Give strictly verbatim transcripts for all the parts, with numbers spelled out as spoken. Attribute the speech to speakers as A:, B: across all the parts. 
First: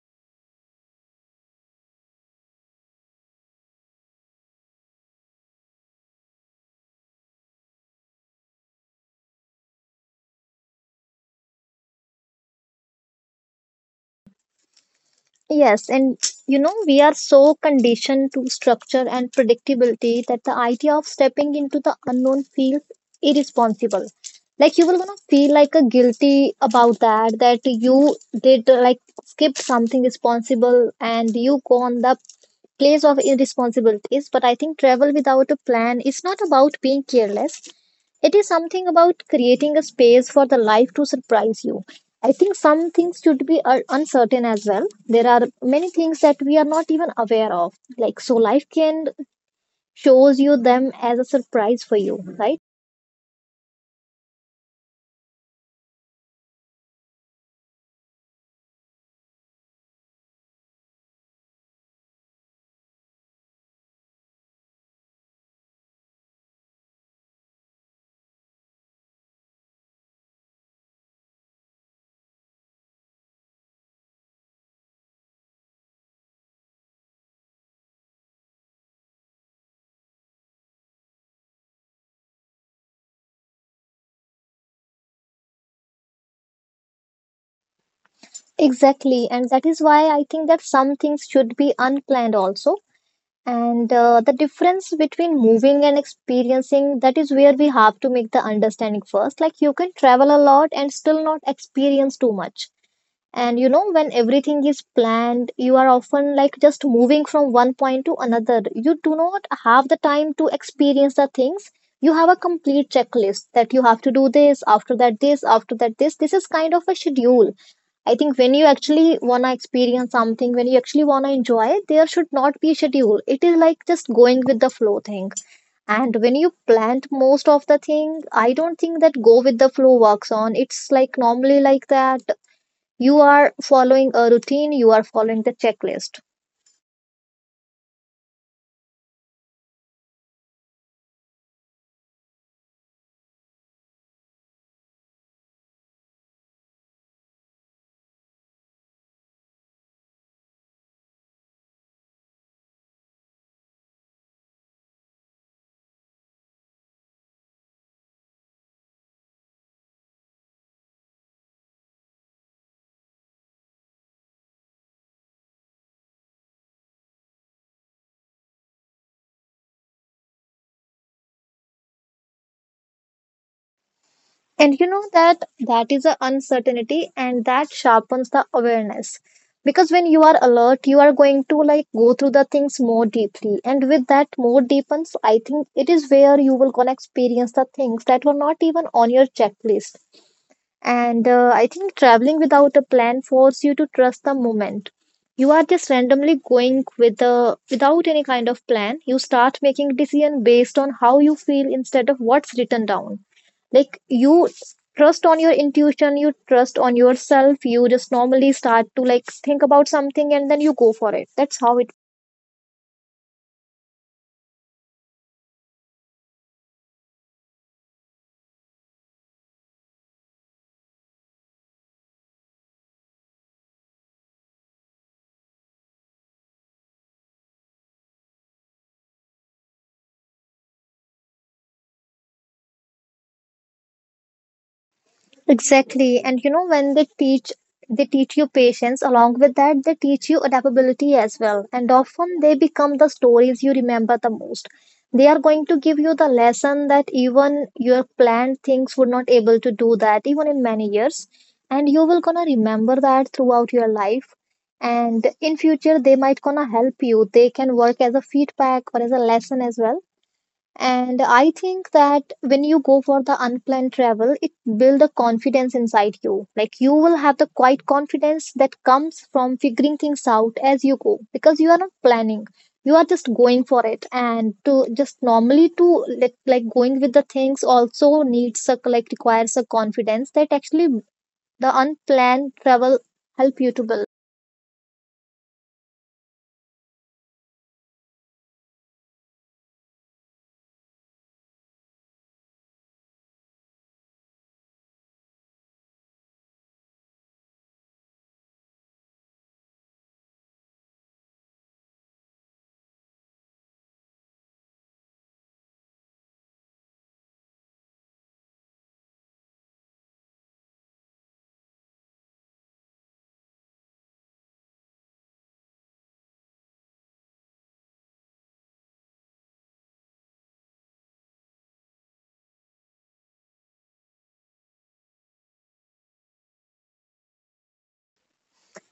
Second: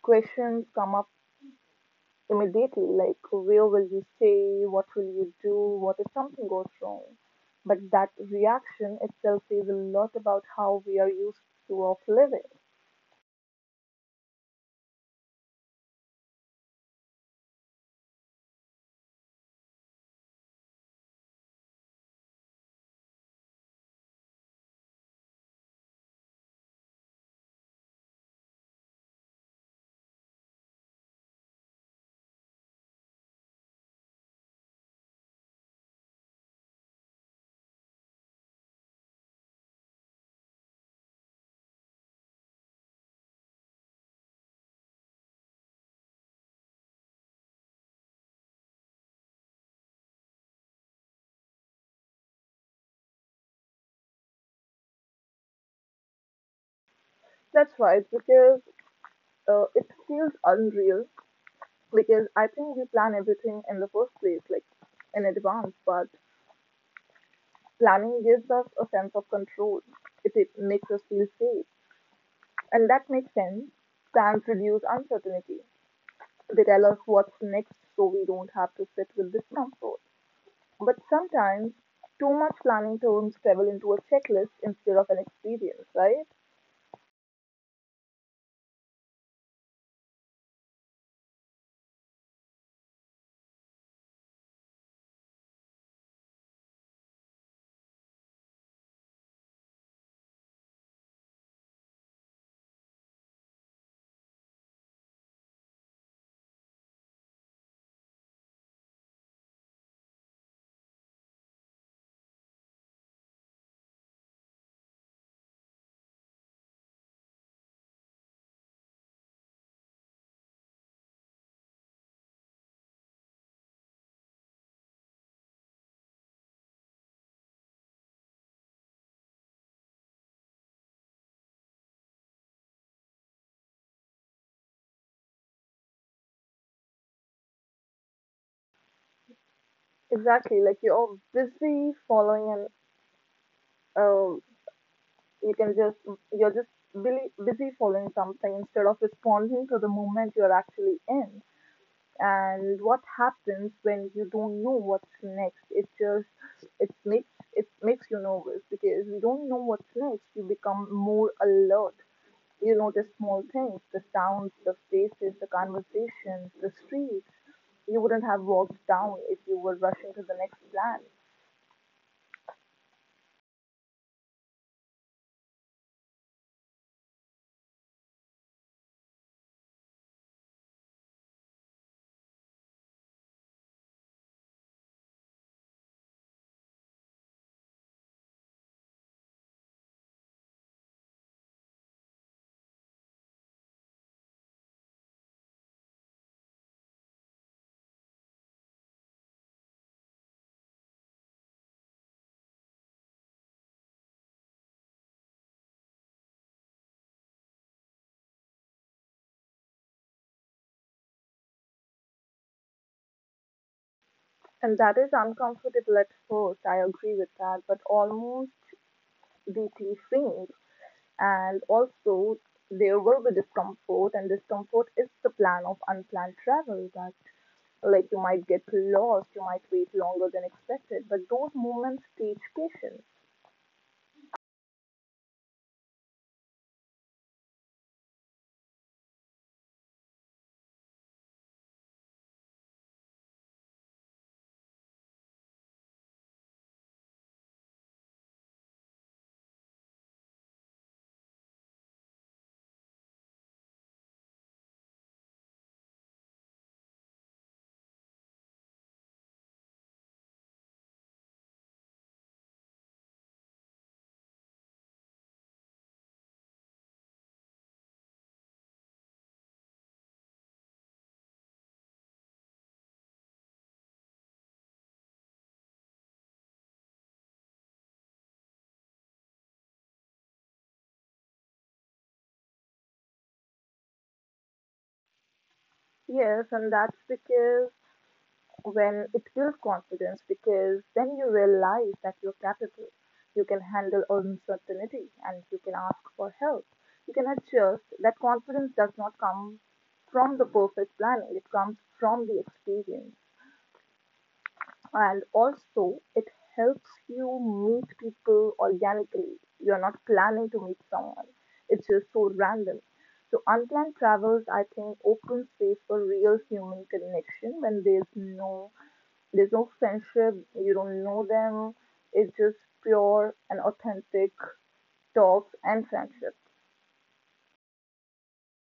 A: Questions come up immediately like, where will you stay? What will you do? What if something goes wrong? But that reaction itself says a lot about how we are used to of living.
B: Yes, and you know, we are so conditioned to structure and predictability that the idea of stepping into the unknown feels irresponsible. Like you will gonna feel like a guilty about that, that you did uh, like skipped something responsible and you go on the place of irresponsibilities. But I think travel without a plan is not about being careless. It is something about creating a space for the life to surprise you. I think some things should be uh, uncertain as well. There are many things that we are not even aware of. Like so life can shows you them as a surprise for you, right?
A: That's right, because uh, it feels unreal because I think we plan everything in the first place, like in advance. But planning gives us a sense of control. It, it makes us feel safe, and that makes sense. Plans reduce uncertainty. They tell us what's next, so we don't have to sit with discomfort. But sometimes too much planning turns travel into a checklist instead of an experience, right?
B: Exactly. And that is why I think that some things should be unplanned also. And uh, the difference between moving and experiencing, that is where we have to make the understanding first. Like you can travel a lot and still not experience too much. And you know, when everything is planned, you are often like just moving from one point to another. You do not have the time to experience the things. You have a complete checklist that you have to do this, after that, this, after that, this. This is kind of a schedule. I think when you actually want to experience something, when you actually want to enjoy, there should not be a schedule. It is like just going with the flow thing. And when you plant most of the thing, I don't think that go with the flow works on. It's like normally like that you are following a routine, you are following the checklist,
A: Exactly, like you're busy following an uh, you can just you're just really busy following something instead of responding to the moment you're actually in. And what happens when you don't know what's next, it just it makes it makes you nervous because you don't know what's next. You become more alert, you notice small things, the sounds, the faces, the conversations, the streets you wouldn't have walked down if you were rushing to the next plan.
B: and you know that that is an uncertainty and that sharpens the awareness because when you are alert you are going to like go through the things more deeply, and with that more deepens I think it is where you will gonna experience the things that were not even on your checklist. And uh, I think traveling without a plan forces you to trust the moment. You are just randomly going with a, without any kind of plan. You start making decision based on how you feel instead of what's written down. Like you trust on your intuition, you trust on yourself. You just normally start to like think about something and then you go for it. That's how it.
A: And that is uncomfortable at first, I agree with that, but almost deeply faint. And also there will be discomfort, and discomfort is the plan of unplanned travel, that like you might get lost, you might wait longer than expected, but those moments teach patience.
B: Exactly. And you know, when they teach, they teach you patience. Along with that, they teach you adaptability as well. And often they become the stories you remember the most. They are going to give you the lesson that even your planned things would not able to do that even in many years. And you will gonna remember that throughout your life. And in future, they might gonna help you. They can work as a feedback or as a lesson as well, and I think that when you go for the unplanned travel, it builds a confidence inside you. Like you will have the quiet confidence that comes from figuring things out as you go because you are not planning. You are just going for it. And to just normally to like, like going with the things also needs a like requires a confidence that actually the unplanned travel help you to build.
A: Yes, and that's because when it builds confidence, because then you realize that you're capable, you can handle uncertainty and you can ask for help, you can adjust. That confidence does not come from the perfect planning, it comes from the experience. And also it helps you meet people organically. You're not planning to meet someone. It's just so random. So unplanned travels, I think, open space for real human connection when there's no there's no friendship. You don't know them. It's just pure and authentic talks and friendship.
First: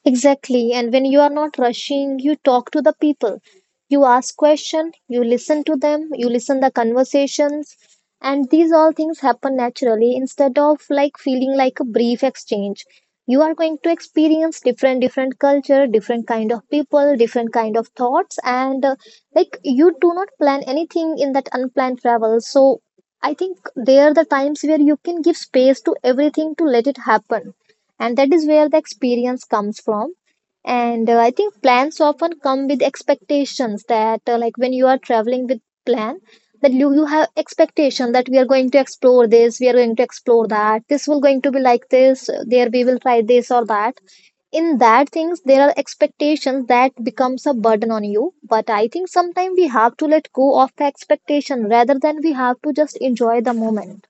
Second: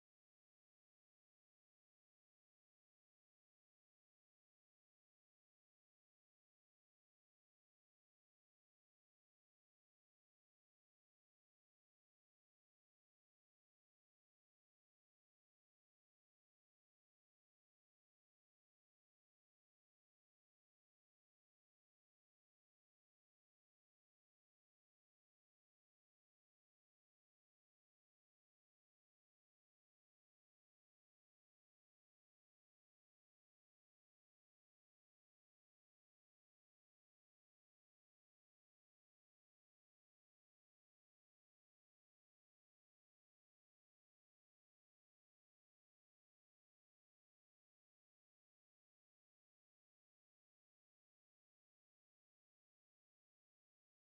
B: Exactly. And when you are not rushing, you talk to the people. You ask questions, you listen to them, you listen the conversations. And these all things happen naturally instead of like feeling like a brief exchange. You are going to experience different different culture, different kind of people, different kind of thoughts, and uh, like you do not plan anything in that unplanned travel. So I think there are the times where you can give space to everything to let it happen, and that is where the experience comes from. And uh, I think plans often come with expectations that uh, like when you are traveling with plan, that you, you have expectation that we are going to explore this, we are going to explore that, this will going to be like this, uh, there we will try this or that. In that things there are expectations that becomes a burden on you, but I think sometimes we have to let go of the expectation rather than we have to just enjoy the moment.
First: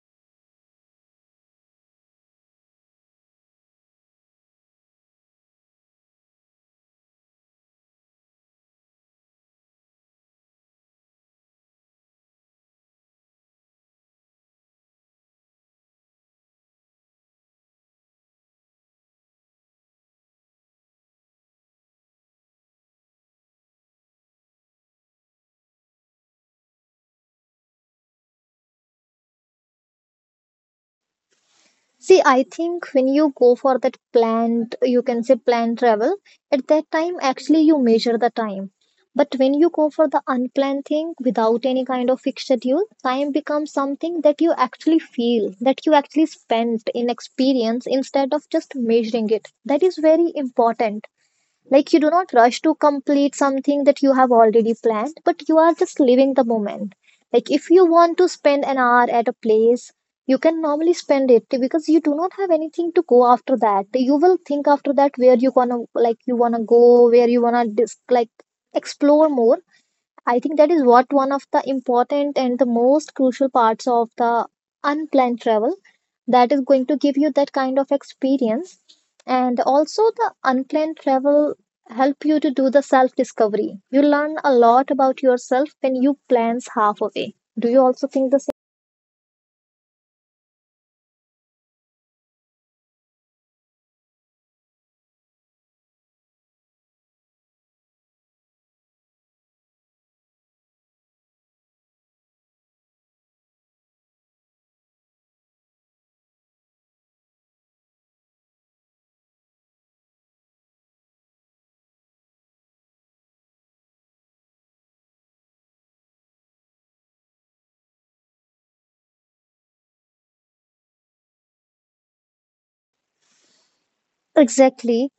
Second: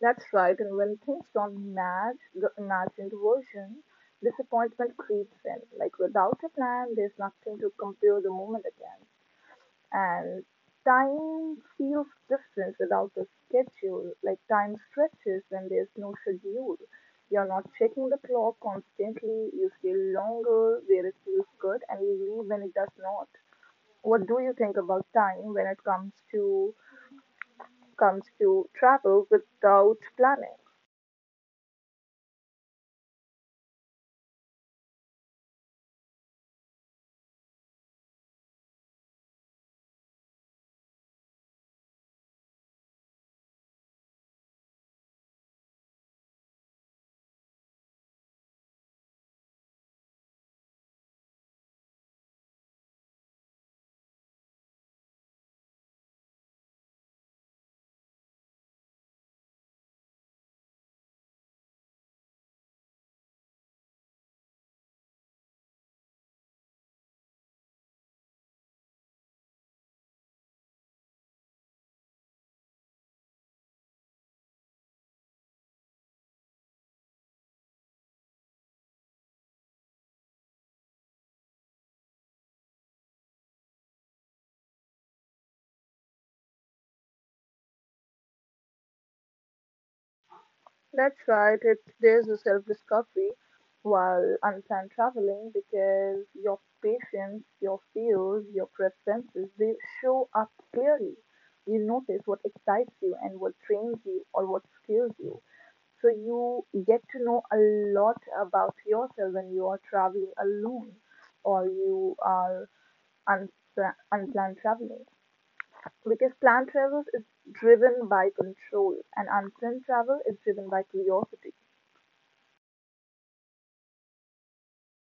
A: That's right, and when things don't match the imagined version, disappointment creeps in. Like without a plan, there's nothing to compare the moment against. And time feels different without a schedule. Like time stretches when there's no schedule. You're not checking the clock constantly, you stay longer where it feels good, and you leave when it does not. What do you think about time when it comes to comes to travel without planning?
B: See, I think when you go for that planned, you can say planned travel, at that time, actually, you measure the time. But when you go for the unplanned thing without any kind of fixed schedule, time becomes something that you actually feel, that you actually spend in experience instead of just measuring it. That is very important. Like you do not rush to complete something that you have already planned, but you are just living the moment. Like if you want to spend an hour at a place, you can normally spend it because you do not have anything to go after that. You will think after that where you gonna like you wanna go, where you wanna dis- like explore more. I think that is what one of the important and the most crucial parts of the unplanned travel, that is going to give you that kind of experience. And also the unplanned travel help you to do the self discovery. You learn a lot about yourself when you plans half away. Do you also think the same?
A: That's right. It there's a self-discovery while unplanned traveling because your patience, your fears, your preferences, they show up clearly. You notice what excites you and what trains you or what scares you. So you get to know a lot about yourself when you are traveling alone or you are unpla- unplanned traveling. Because planned travel is driven by control and unplanned travel is driven by curiosity.
B: Exactly.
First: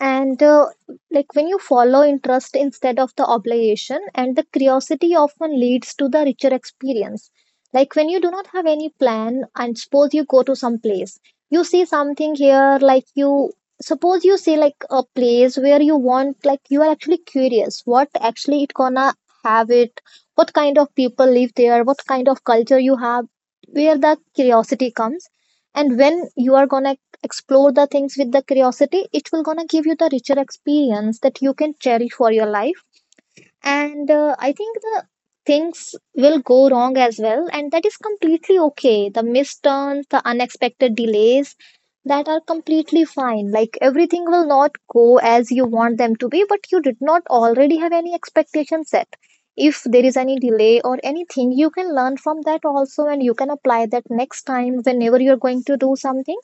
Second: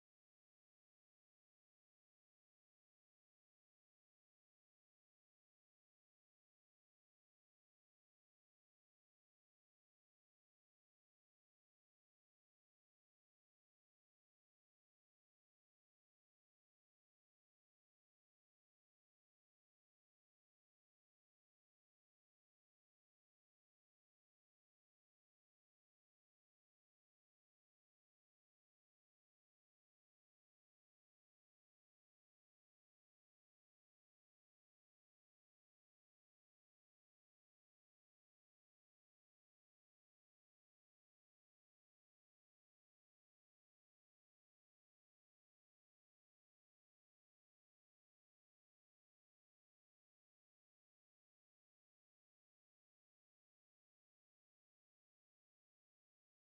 B: And uh, like when you follow interest instead of the obligation, and the curiosity often leads to the richer experience. Like when you do not have any plan, and suppose you go to some place, you see something here, like you suppose you see like a place where you want, like you are actually curious what actually it gonna have it, what kind of people live there, what kind of culture you have, where the curiosity comes, and when you are gonna explore the things with the curiosity it will gonna give you the richer experience that you can cherish for your life. And uh, I think the things will go wrong as well, and that is completely okay. The misturns, the unexpected delays, that are completely fine. Like everything will not go as you want them to be, but you did not already have any expectation set. If there is any delay or anything you can learn from that also, and you can apply that next time whenever you're going to do something.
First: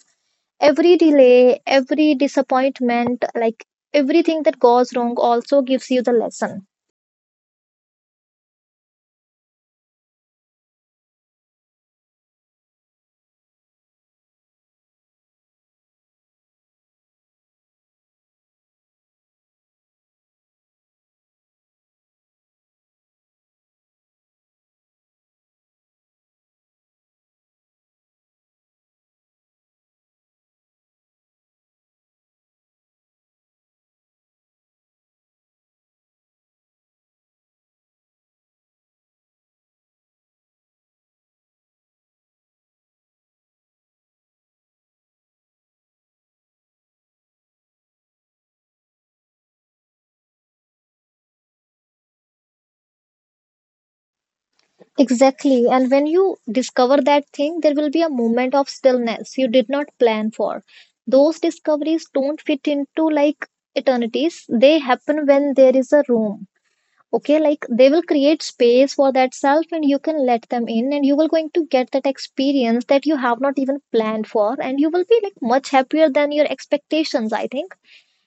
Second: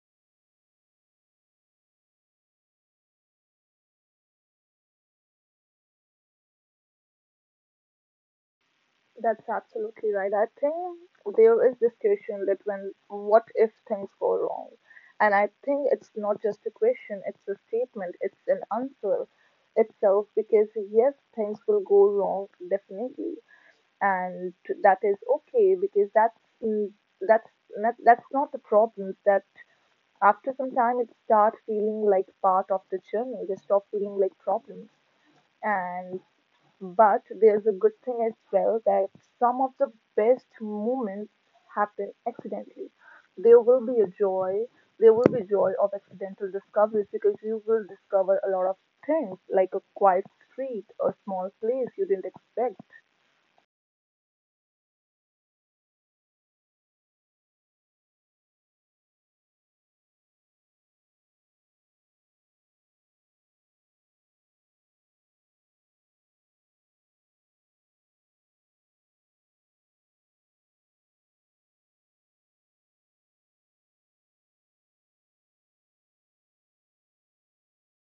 B: Every delay, every disappointment, like everything that goes wrong also gives you the lesson.
A: That's absolutely right. I think there is this question that when what if things go wrong? And I think it's not just a question, it's a statement, it's an answer itself because yes, things will go wrong definitely. And that is okay because that's mm, that's not, that's not the problem, that after some time it starts feeling like part of the journey. They stop feeling like problems. And but there's a good thing as well, that some of the best moments happen accidentally. There will be a joy, there will be joy of accidental discoveries because you will discover a lot of things like a quiet street, a small place you didn't expect.
B: Exactly, and when you discover that thing there will be a moment of stillness you did not plan for. Those discoveries don't fit into like eternities. They happen when there is a room. Okay, like they will create space for that self and you can let them in, and you will going to get that experience that you have not even planned for, and you will be like much happier than your expectations, I think.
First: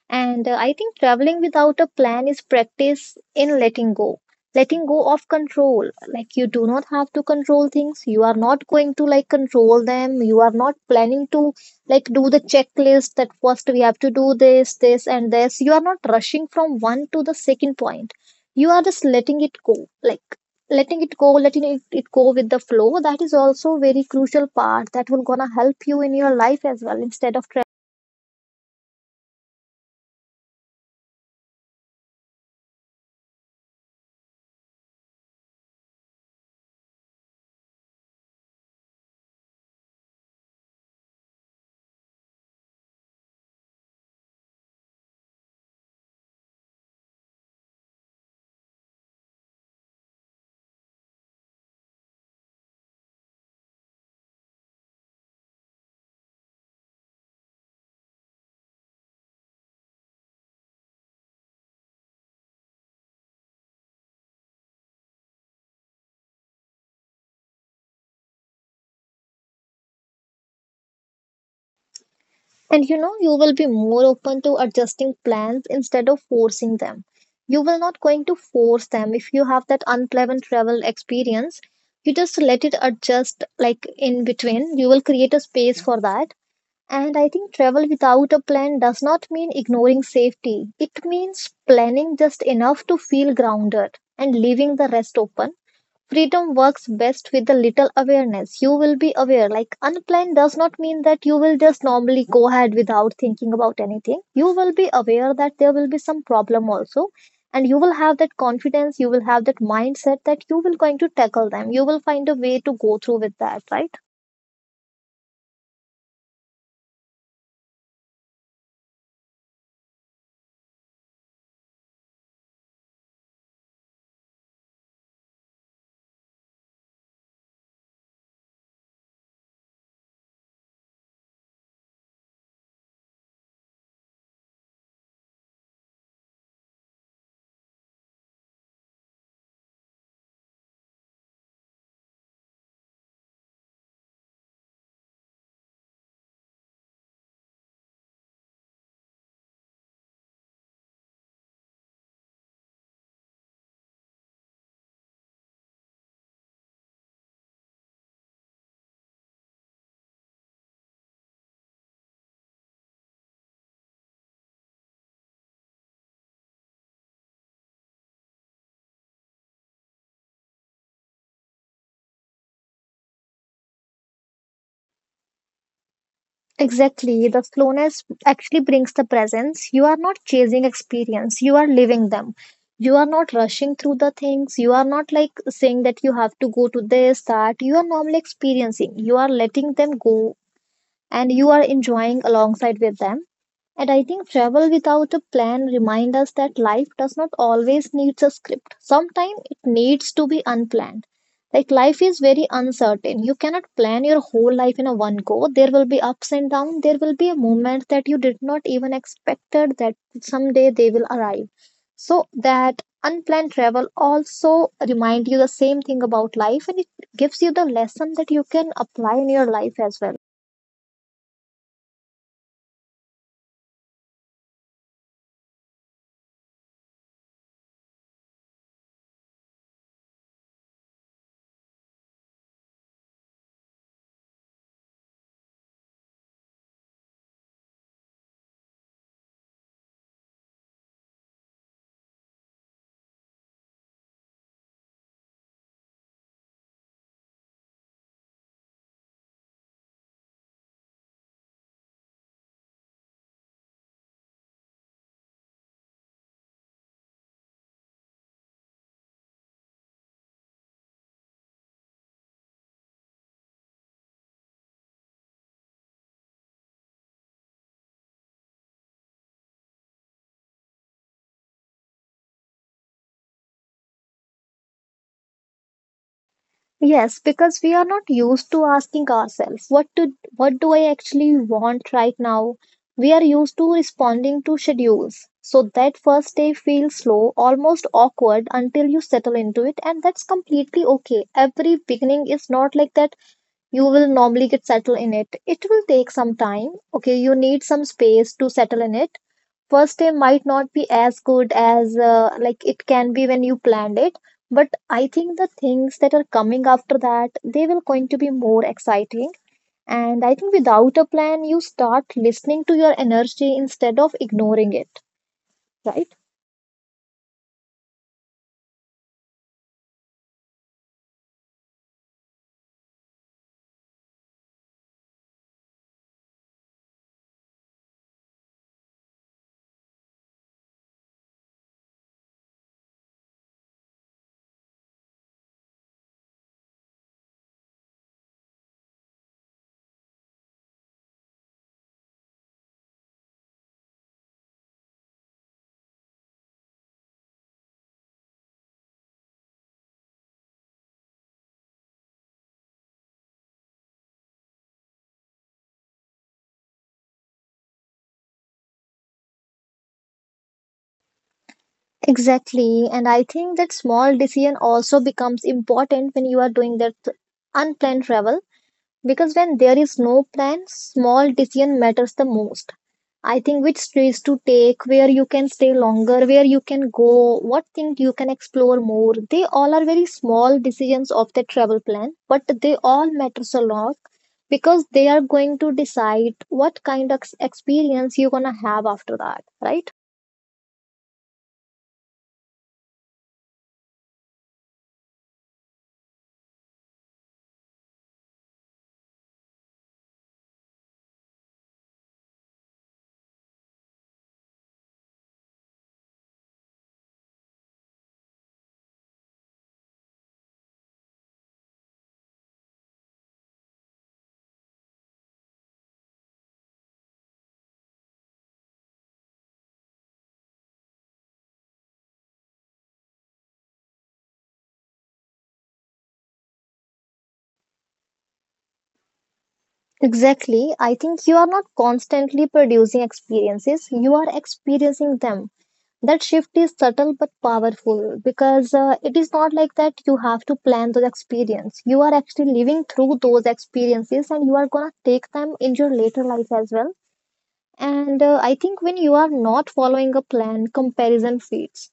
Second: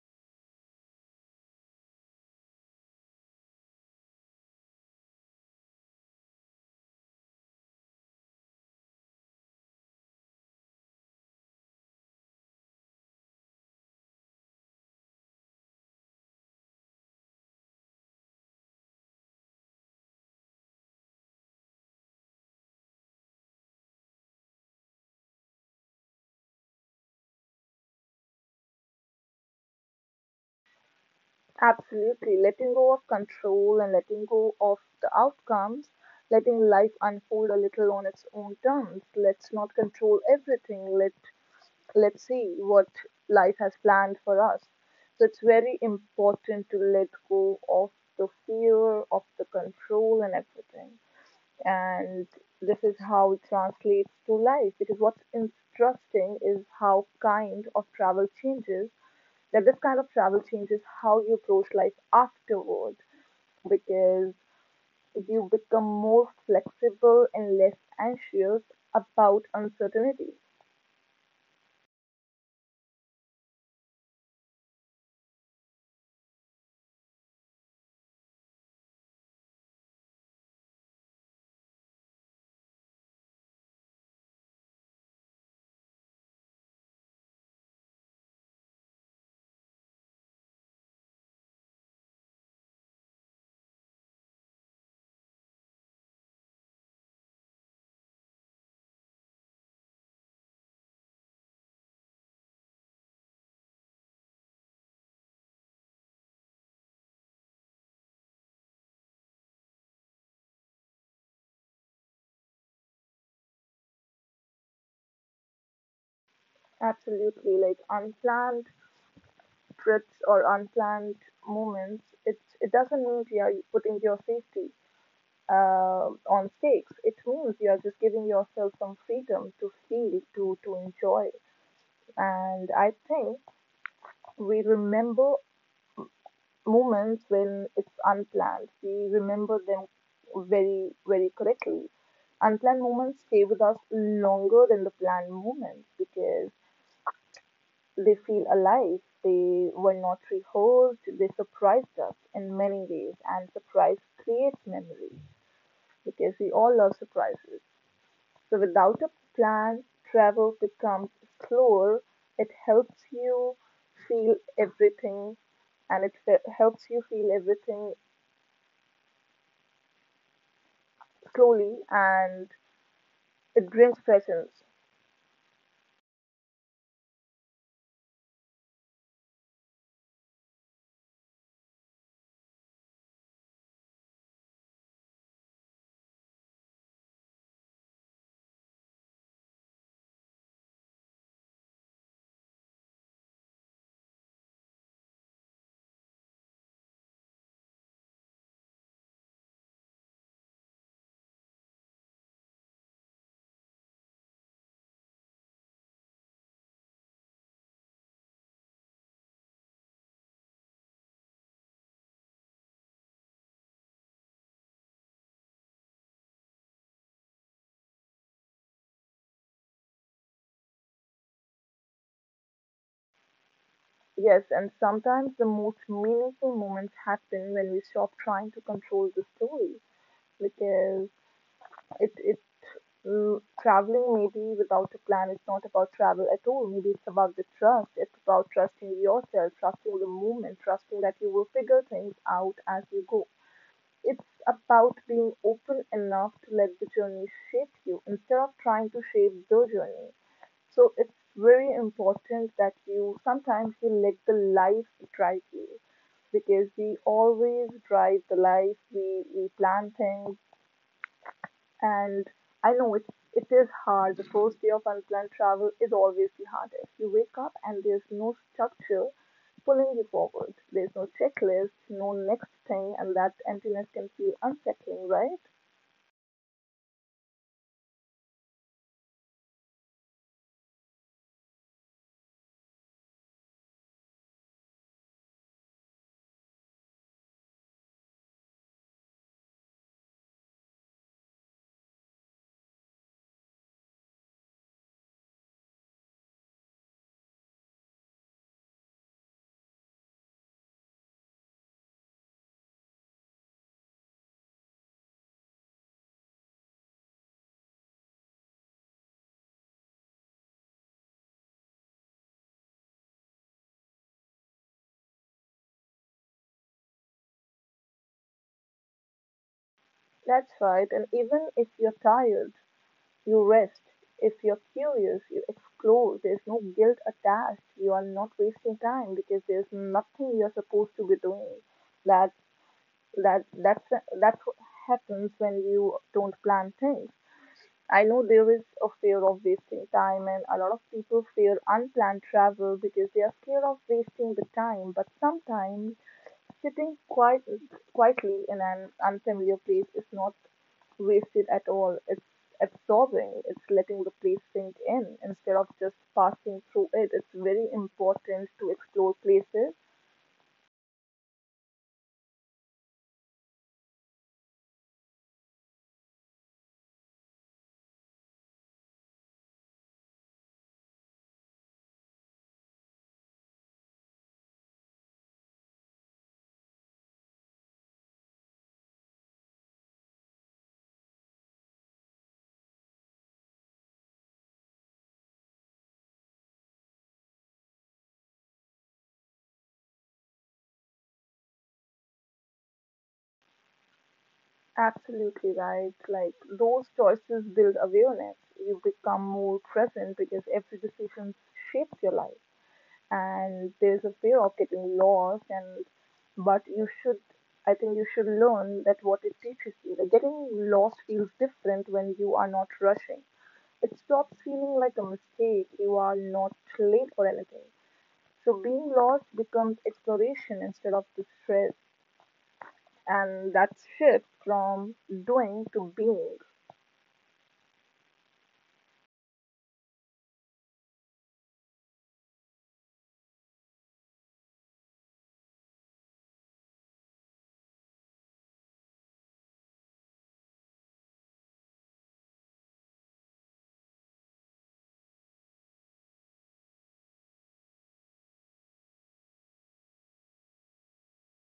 B: And uh, I think traveling without a plan is practice in letting go, letting go of control. Like you do not have to control things. You are not going to like control them. You are not planning to like do the checklist that first we have to do this, this, and this. You are not rushing from one to the second point. You are just letting it go, like letting it go, letting it, it go with the flow. That is also very crucial part that will gonna help you in your life as well instead of traveling.
A: Absolutely. Letting go of control and letting go of the outcomes, letting life unfold a little on its own terms. Let's not control everything. Let let's see what life has planned for us. So it's very important to let go of the fear, of the control and everything, and this is how it translates to life, because what's interesting is how kind of travel changes that, this kind of travel changes how you approach life afterward, because you become more flexible and less anxious about uncertainty.
B: And you know, you will be more open to adjusting plans instead of forcing them. You will not going to force them. If you have that unpleasant travel experience, you just let it adjust like in between. You will create a space for that. And I think travel without a plan does not mean ignoring safety. It means planning just enough to feel grounded and leaving the rest open. Freedom works best with a little awareness. You will be aware. Like unplanned does not mean that you will just normally go ahead without thinking about anything. You will be aware that there will be some problem also. And you will have that confidence, you will have that mindset that you will going to tackle them. You will find a way to go through with that, right?
A: Absolutely, like unplanned trips or unplanned moments, it, it doesn't mean you are putting your safety um, on stakes, it means you are just giving yourself some freedom to feel, to to enjoy. And I think we remember moments when it's unplanned. We remember them very very correctly. Unplanned moments stay with us longer than the planned moments because they feel alive. They were not rehearsed. They surprised us in many ways, and surprise creates memory because we all love surprises. So without a plan, travel becomes slower. It helps you feel everything, and it fe- helps you feel everything slowly, and it brings presence.
B: Exactly. The slowness actually brings the presence. You are not chasing experience, you are living them. You are not rushing through the things. You are not like saying that you have to go to this, that. You are normally experiencing. You are letting them go and you are enjoying alongside with them. And I think travel without a plan reminds us that life does not always need a script. Sometimes it needs to be unplanned. Like life is very uncertain. You cannot plan your whole life in a one go. There will be ups and downs. There will be a moment that you did not even expected that someday they will arrive. So that unplanned travel also remind you the same thing about life, and it gives you the lesson that you can apply in your life as well.
A: Yes, and sometimes the most meaningful moments happen when we stop trying to control the story because it it mm, traveling maybe without a plan is not about travel at all. Maybe it's about the trust. It's about trusting yourself, trusting the movement, trusting that you will figure things out as you go. It's about being open enough to let the journey shape you instead of trying to shape the journey. So it's very important that you sometimes you let the life drive you, because we always drive the life, we, we plan things. And I know it, it is hard. The first day of unplanned travel is always the hardest. You wake up and there's no structure pulling you forward. There's no checklist, no next thing, and that emptiness can feel unsettling, right?
B: Yes, because we are not used to asking ourselves what to what do I actually want right now? We are used to responding to schedules. So that first day feels slow, almost awkward until you settle into it, and that's completely okay. Every beginning is not like that. You will normally get settled in it. It will take some time. Okay, you need some space to settle in it. First day might not be as good as uh, like it can be when you planned it, but I think the things that are coming after that, they will going to be more exciting. And I think without a plan you start listening to your energy instead of ignoring it, right?
A: That's right. And even if you're tired, you rest. If you're curious, you explore. There's no guilt attached. You are not wasting time because there's nothing you're supposed to be doing. That that that's that's what happens when you don't plan things. I know there is a fear of wasting time, and a lot of people fear unplanned travel because they are scared of wasting the time. But sometimes sitting quiet, quietly in an unfamiliar place is not wasted at all. It's absorbing, it's letting the place sink in instead of just passing through it. It's very important to explore places.
B: Exactly, and I think that small decision also becomes important when you are doing that unplanned travel. Because when there is no plan, small decision matters the most. I think which streets to take, where you can stay longer, where you can go, what things you can explore more. They all are very small decisions of the travel plan, but they all matter a lot, because they are going to decide what kind of ex- experience you're going to have after that, right?
A: Absolutely right. Like those choices build awareness. You become more present because every decision shapes your life. And there's a fear of getting lost, and but you should I think you should learn that what it teaches you. Like getting lost feels different when you are not rushing. It stops feeling like a mistake. You are not late for anything. So being lost becomes exploration instead of distress, and that shift from doing to being.
B: Exactly. I think you are not constantly producing experiences, you are experiencing them. That shift is subtle but powerful because uh, it is not like that you have to plan those experiences. You are actually living through those experiences, and you are going to take them in your later life as well. And uh, I think when you are not following a plan, comparison fades.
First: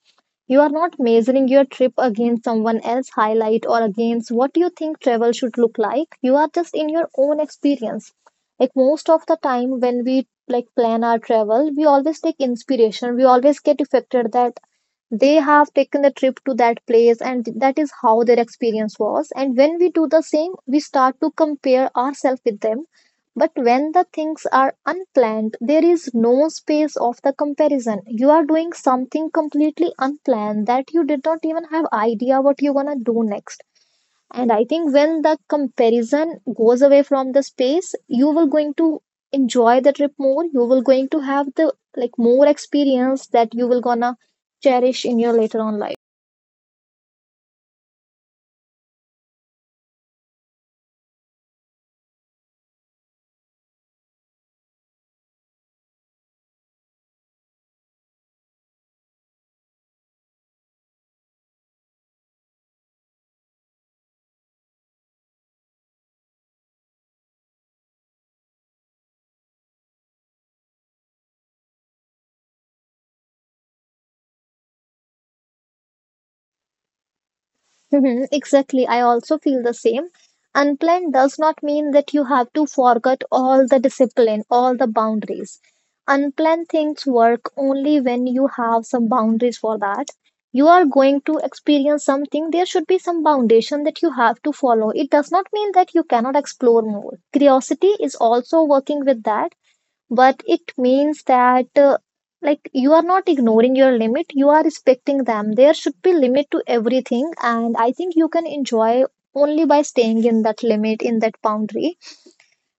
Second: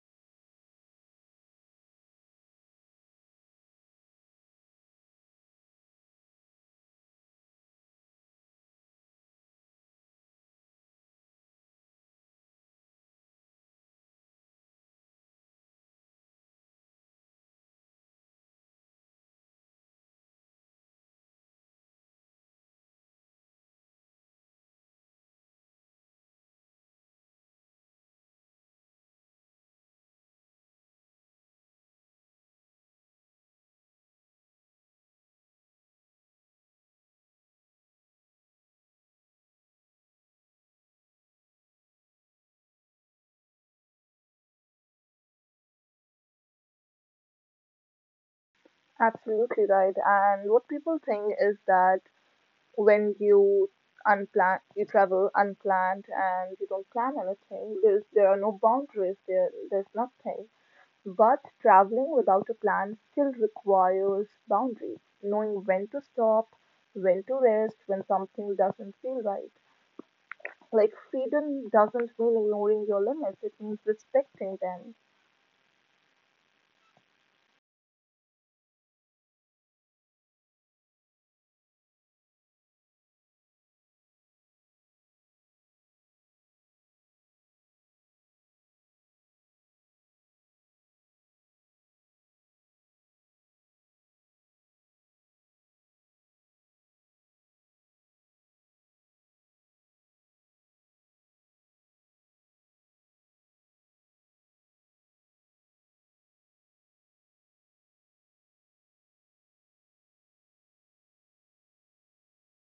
B: You are not measuring your trip against someone else's highlight or against what you think travel should look like. You are just in your own experience. Like most of the time when we like plan our travel, we always take inspiration. We always get affected that they have taken the trip to that place and that is how their experience was. And when we do the same, we start to compare ourselves with them. But when the things are unplanned, there is no space of the comparison. You are doing something completely unplanned that you did not even have idea what you're gonna do next. And I think when the comparison goes away from the space, you will going to enjoy the trip more. You will going to have the like more experience that you will gonna cherish in your later on life.
A: Absolutely right. And what people think is that when you unplan, you travel unplanned and you don't plan anything, there's, there are no boundaries, there, there's nothing. But traveling without a plan still requires boundaries, knowing when to stop, when to rest, when something doesn't feel right. Like freedom doesn't mean ignoring your limits, it means respecting them.
B: Mhm, exactly. I also feel the same. Unplanned does not mean that you have to forget all the discipline, all the boundaries. Unplanned things work only when you have some boundaries for that. You are going to experience something, there should be some foundation that you have to follow. It does not mean that you cannot explore more. Curiosity is also working with that, but it means that uh, like you are not ignoring your limit, you are respecting them. There should be limit to everything, and I think you can enjoy only by staying in that limit, in that boundary.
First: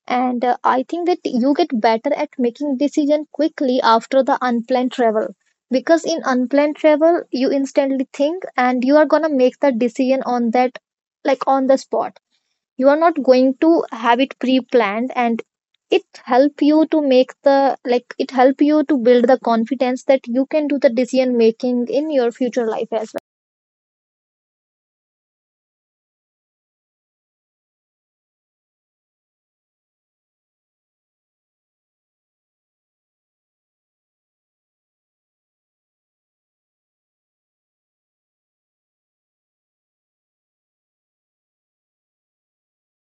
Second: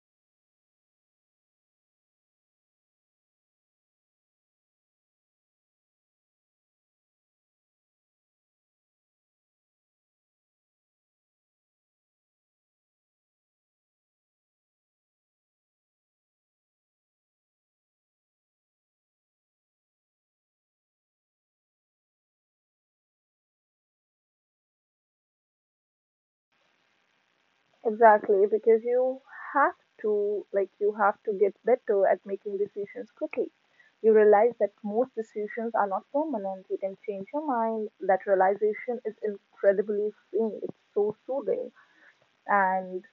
B: And uh, I think that you get better at making decision quickly after the unplanned travel, because in unplanned travel you instantly think and you are going to make the decision on that, like on the spot. You're not going to have it pre-planned, and it help you to make the like it help you to build the confidence that you can do the decision making in your future life as
A: Exactly, because you have to like you have to get better at making decisions quickly. You realize that most decisions are not permanent. You can change your mind. That realization is incredibly freeing. It's so soothing, and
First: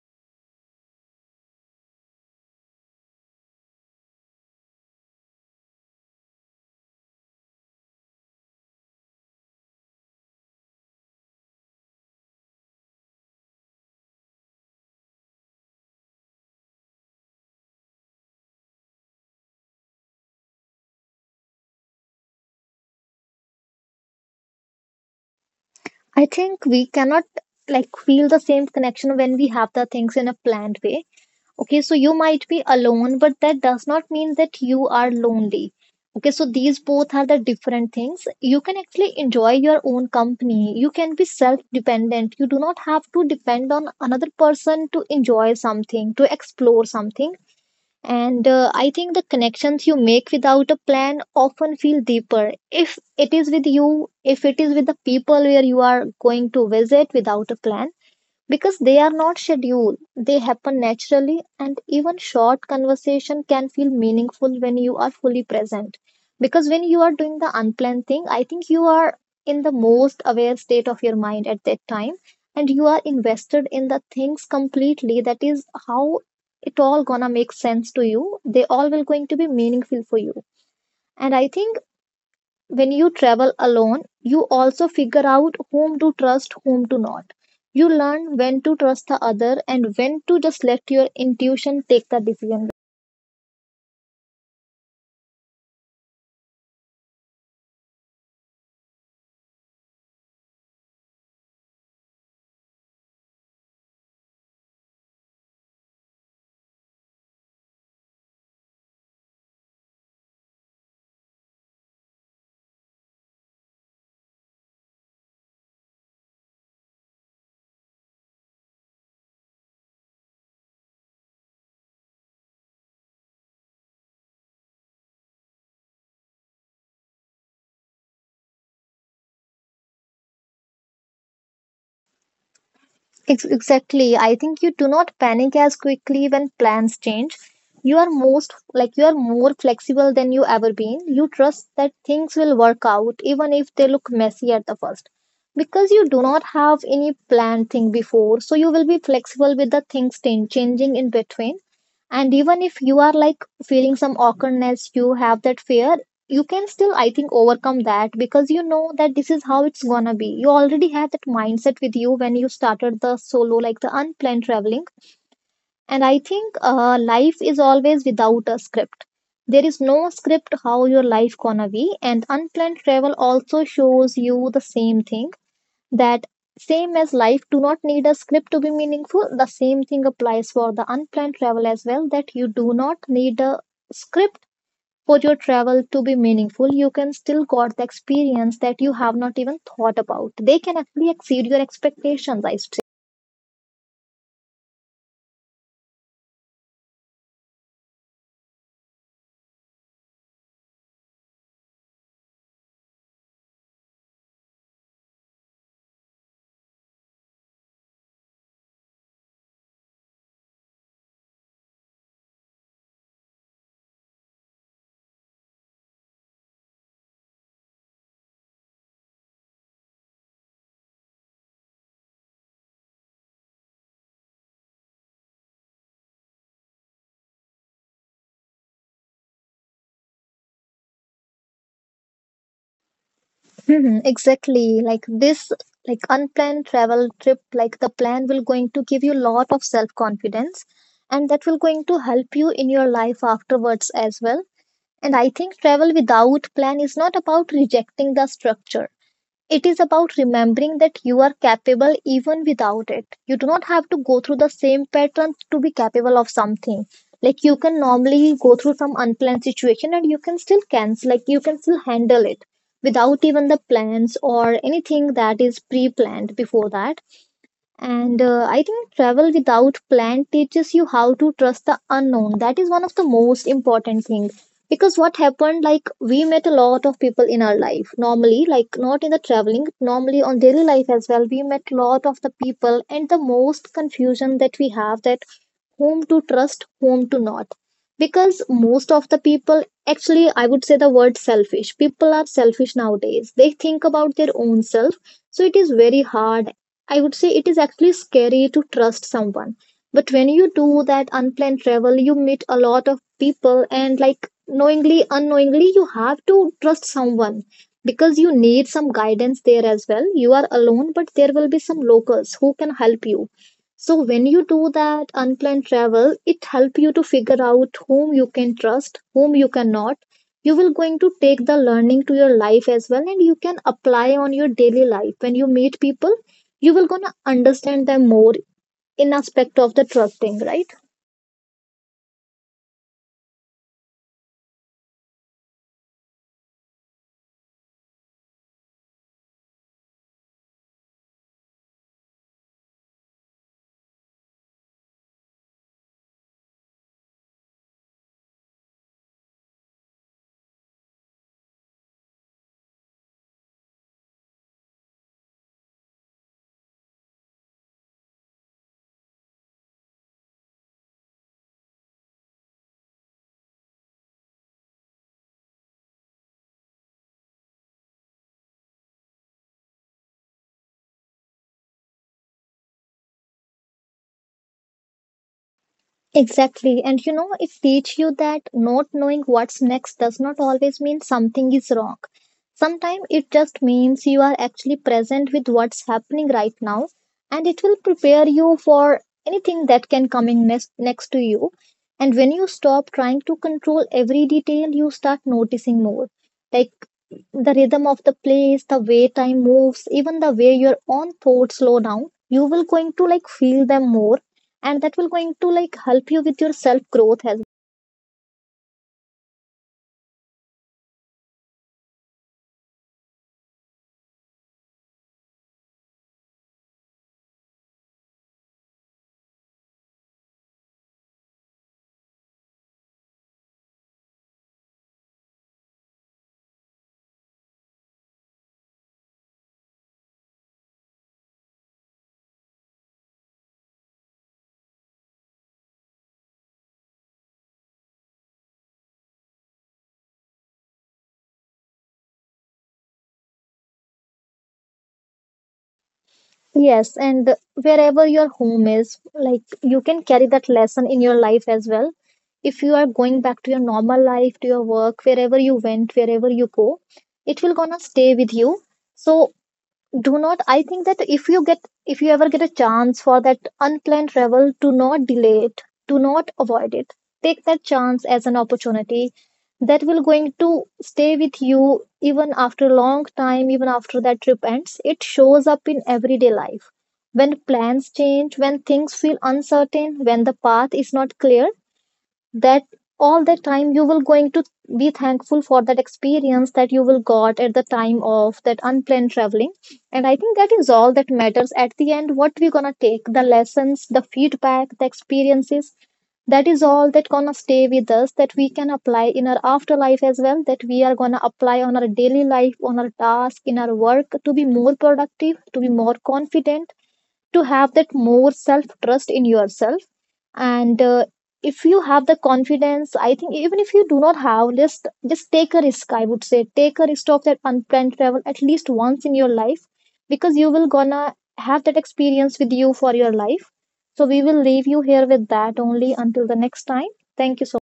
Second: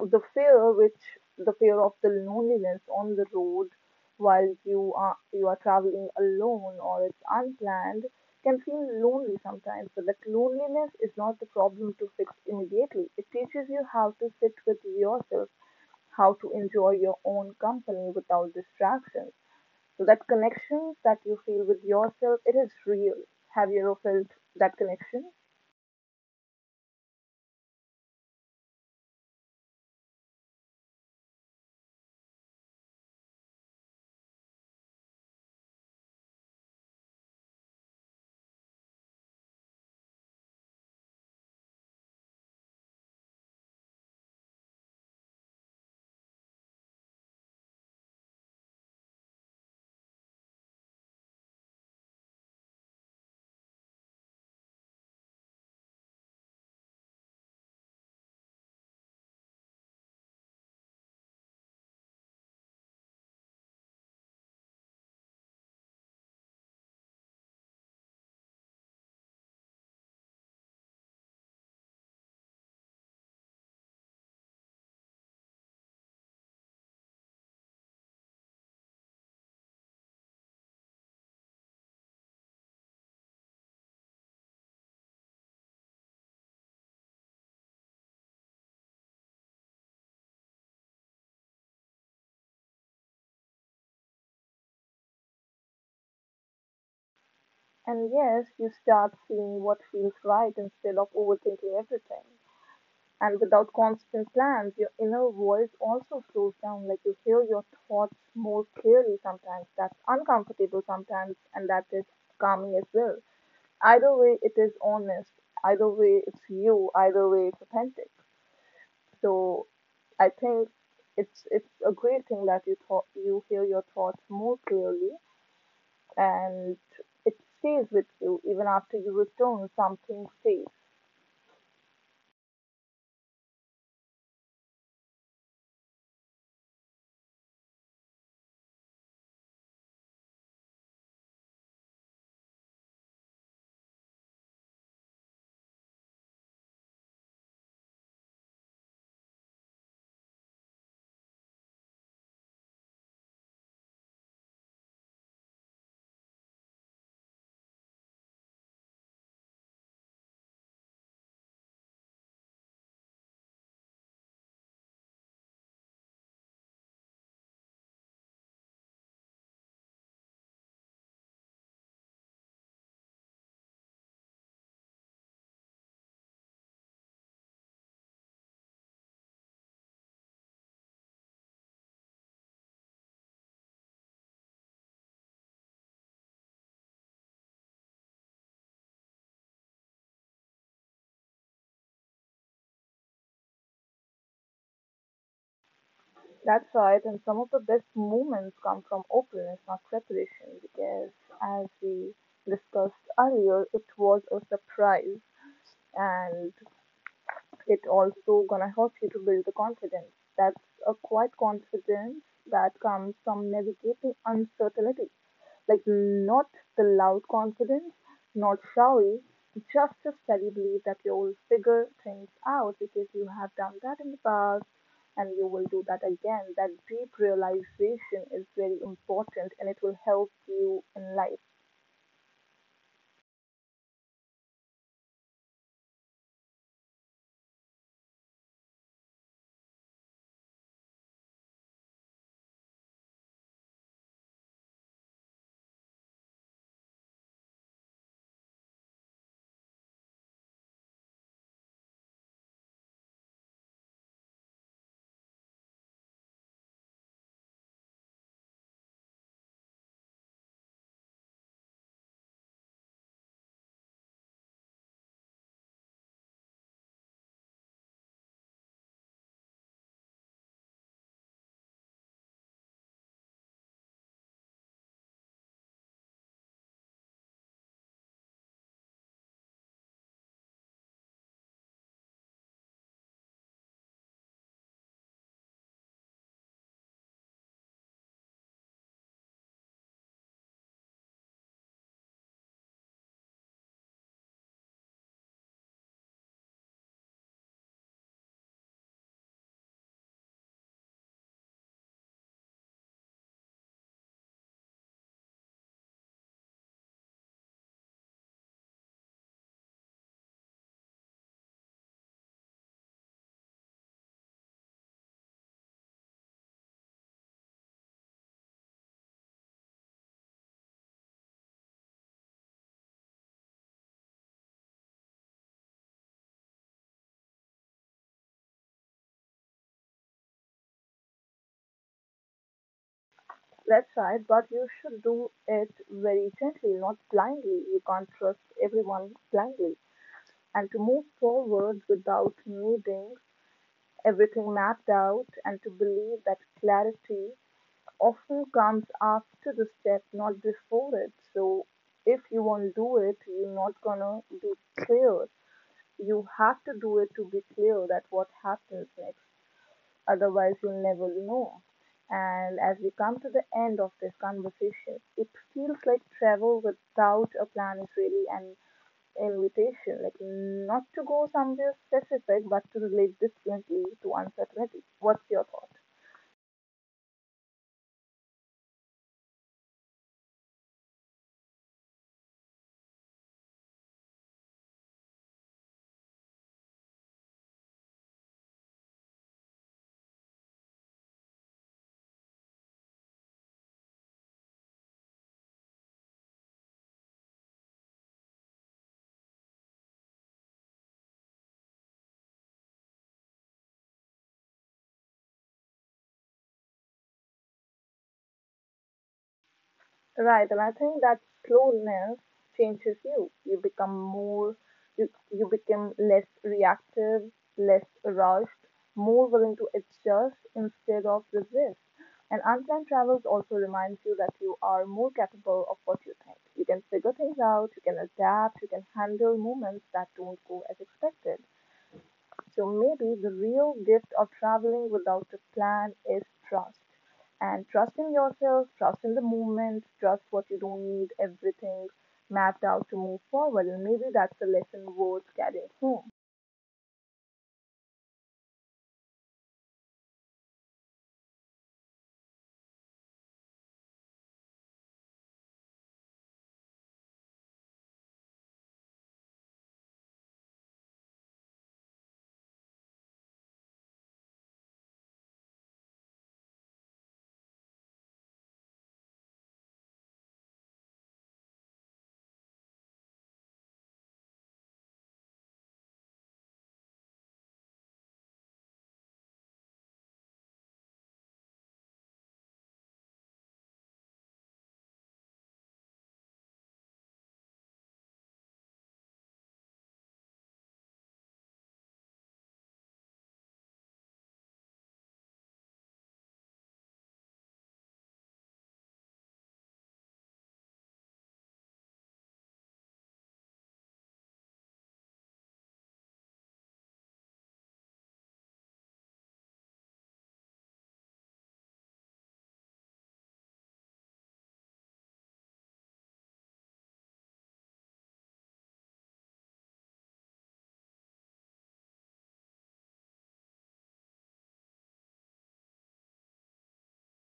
A: the fear which the fear of the loneliness on the road, while you are you are traveling alone or it's unplanned, can feel lonely sometimes, but that loneliness is not the problem to fix immediately. It teaches you how to sit with yourself, how to enjoy your own company without distractions. So that connection that you feel with yourself, it is real. Have you ever felt that connection?
B: well. I think we cannot like feel the same connection when we have the things in a planned way. Okay, so you might be alone, but that does not mean that you are lonely. Okay, so these both are the different things. You can actually enjoy your own company. You can be self dependent. You do not have to depend on another person to enjoy something, to explore something. And uh, I think the connections you make without a plan often feel deeper. If it is with you, if it is with the people where you are going to visit without a plan, because they are not scheduled, they happen naturally, and even short conversation can feel meaningful when you are fully present. Because when you are doing the unplanned thing, I think you are in the most aware state of your mind at that time, and you are invested in the things completely. That is how it all gonna make sense to you. They all will going to be meaningful for you. And I think when you travel alone, you also figure out whom to trust, whom to not. You learn when to trust the other and when to just let your intuition take the decision.
A: And yes, you start seeing what feels right instead of overthinking everything. And without constant plans, your inner voice also slows down. Like you hear your thoughts more clearly sometimes. That's uncomfortable sometimes, and that is calming as well. Either way, it is honest. Either way, it's you. Either way, it's authentic. So I think it's it's a great thing that you thought you hear your thoughts more clearly, and it stays with you even after you return. Something stays.
B: Ex- Exactly. I think you do not panic as quickly when plans change. You are most like you are more flexible than you ever been. You trust that things will work out even if they look messy at the first. Because you do not have any planned thing before, so you will be flexible with the things change- changing in between. And even if you are like feeling some awkwardness, you have that fear, you can still I think overcome that, because you know that this is how it's gonna be. You already have that mindset with you when you started the solo like the unplanned traveling. And I think uh, life is always without a script. There is no script how your life gonna be, and unplanned travel also shows you the same thing. That same as life do not need a script to be meaningful, the same thing applies for the unplanned travel as well. That you do not need a script for your travel to be meaningful. You can still got the experience that you have not even thought about. They can actually exceed your expectations, I say.
A: That's right, and some of the best moments come from openness, not preparation, because as we discussed earlier, it was a surprise, and it also gonna help you to build the confidence. That's a quiet confidence that comes from navigating uncertainty. Like, not the loud confidence, not showy, just a steady belief that you'll figure things out because you have done that in the past and you will do that again. That deep realization is very important and it will help you in life.
B: Mhm, exactly, like this. Like unplanned travel trip like the plan will going to give you lot of self confidence, and that will going to help you in your life afterwards as well. And I think travel without plan is not about rejecting the structure. It is about remembering that you are capable even without it. You do not have to go through the same pattern to be capable of something. Like you can normally go through some unplanned situation and you can still cancel, like you can still handle it without even the plans or anything that is pre planned before that. And uh, I think travel without plan teaches you how to trust the unknown. That is one of the most important things. Because what happened, like we met a lot of people in our life. Normally, like not in the traveling, normally on daily life as well, we met a lot of the people, and the most confusion that we have that whom to trust, whom to not. Because most of the people, actually, I would say the word selfish. People are selfish nowadays. They think about their own self. So it is very hard. I would say it is actually scary to trust someone. But when you do that unplanned travel, you meet a lot of people, and like knowingly, unknowingly, you have to trust someone, because you need some guidance there as well. You are alone, but there will be some locals who can help you. So when you do that unplanned travel, it help you to figure out whom you can trust, whom you cannot. You will going to take the learning to your life as well, and you can apply on your daily life when you meet people. You will gonna understand them more in aspect of the trusting, right?
A: That's right, but you should do it very gently, not blindly. You can't trust everyone blindly. And to move forward without needing everything mapped out, and to believe that clarity often comes after the step, not before it. So if you won't do it, you're not gonna be clear. You have to do it to be clear that what happens next. Otherwise, you'll never know. And as we come to the end of this conversation, it feels like travel without a plan is really an invitation, like not to go somewhere specific, but to relate differently to uncertainty. What's your thought?
B: Exactly, and you know it teach you that not knowing what's next does not always mean something is wrong. Sometimes it just means you are actually present with what's happening right now, and it will prepare you for anything that can come in next, next to you. And when you stop trying to control every detail, you start noticing more, like the rhythm of the place, the way time moves, even the way your own thoughts slow down. You will going to like feel them more, and that will going to like help you with your self growth as
A: Right, and I think that slowness changes you. You become more, you, you become less reactive, less rushed, more willing to adjust instead of resist. And unplanned travels also reminds you that you are more capable of what you think. You can figure things out, you can adapt, you can handle moments that don't go as expected. So maybe the real gift of traveling without a plan is trust. And trust in yourself, trust in the movement, trust what you don't need, everything mapped out to move forward. And maybe that's a lesson worth carrying home.
B: well. Yes, and wherever your home is, like you can carry that lesson in your life as well. If you are going back to your normal life, to your work, wherever you went, wherever you go, it will gonna stay with you. So do not I think that if you get if you ever get a chance for that unplanned travel, do not delay it, do not avoid it. Take that chance as an opportunity. That will going to stay with you even after a long time. Even after that trip ends, it shows up in everyday life. When plans change, when things feel uncertain, when the path is not clear, that all the time you will going to be thankful for that experience that you will got at the time of that unplanned traveling. And I think that is all that matters at the end, what we gonna take, the lessons, the feedback, the experiences. That is all that gonna stay with us, that we can apply in our afterlife as well, that we are gonna apply on our daily life, on our task, in our work, to be more productive, to be more confident, to have that more self trust in yourself. And uh, if you have the confidence, I think even if you do not have, just just take a risk, I would say, take a risk of that unplanned travel at least once in your life, because you will gonna have that experience with you for your life. So we will leave you here with that only until the next time. Thank you so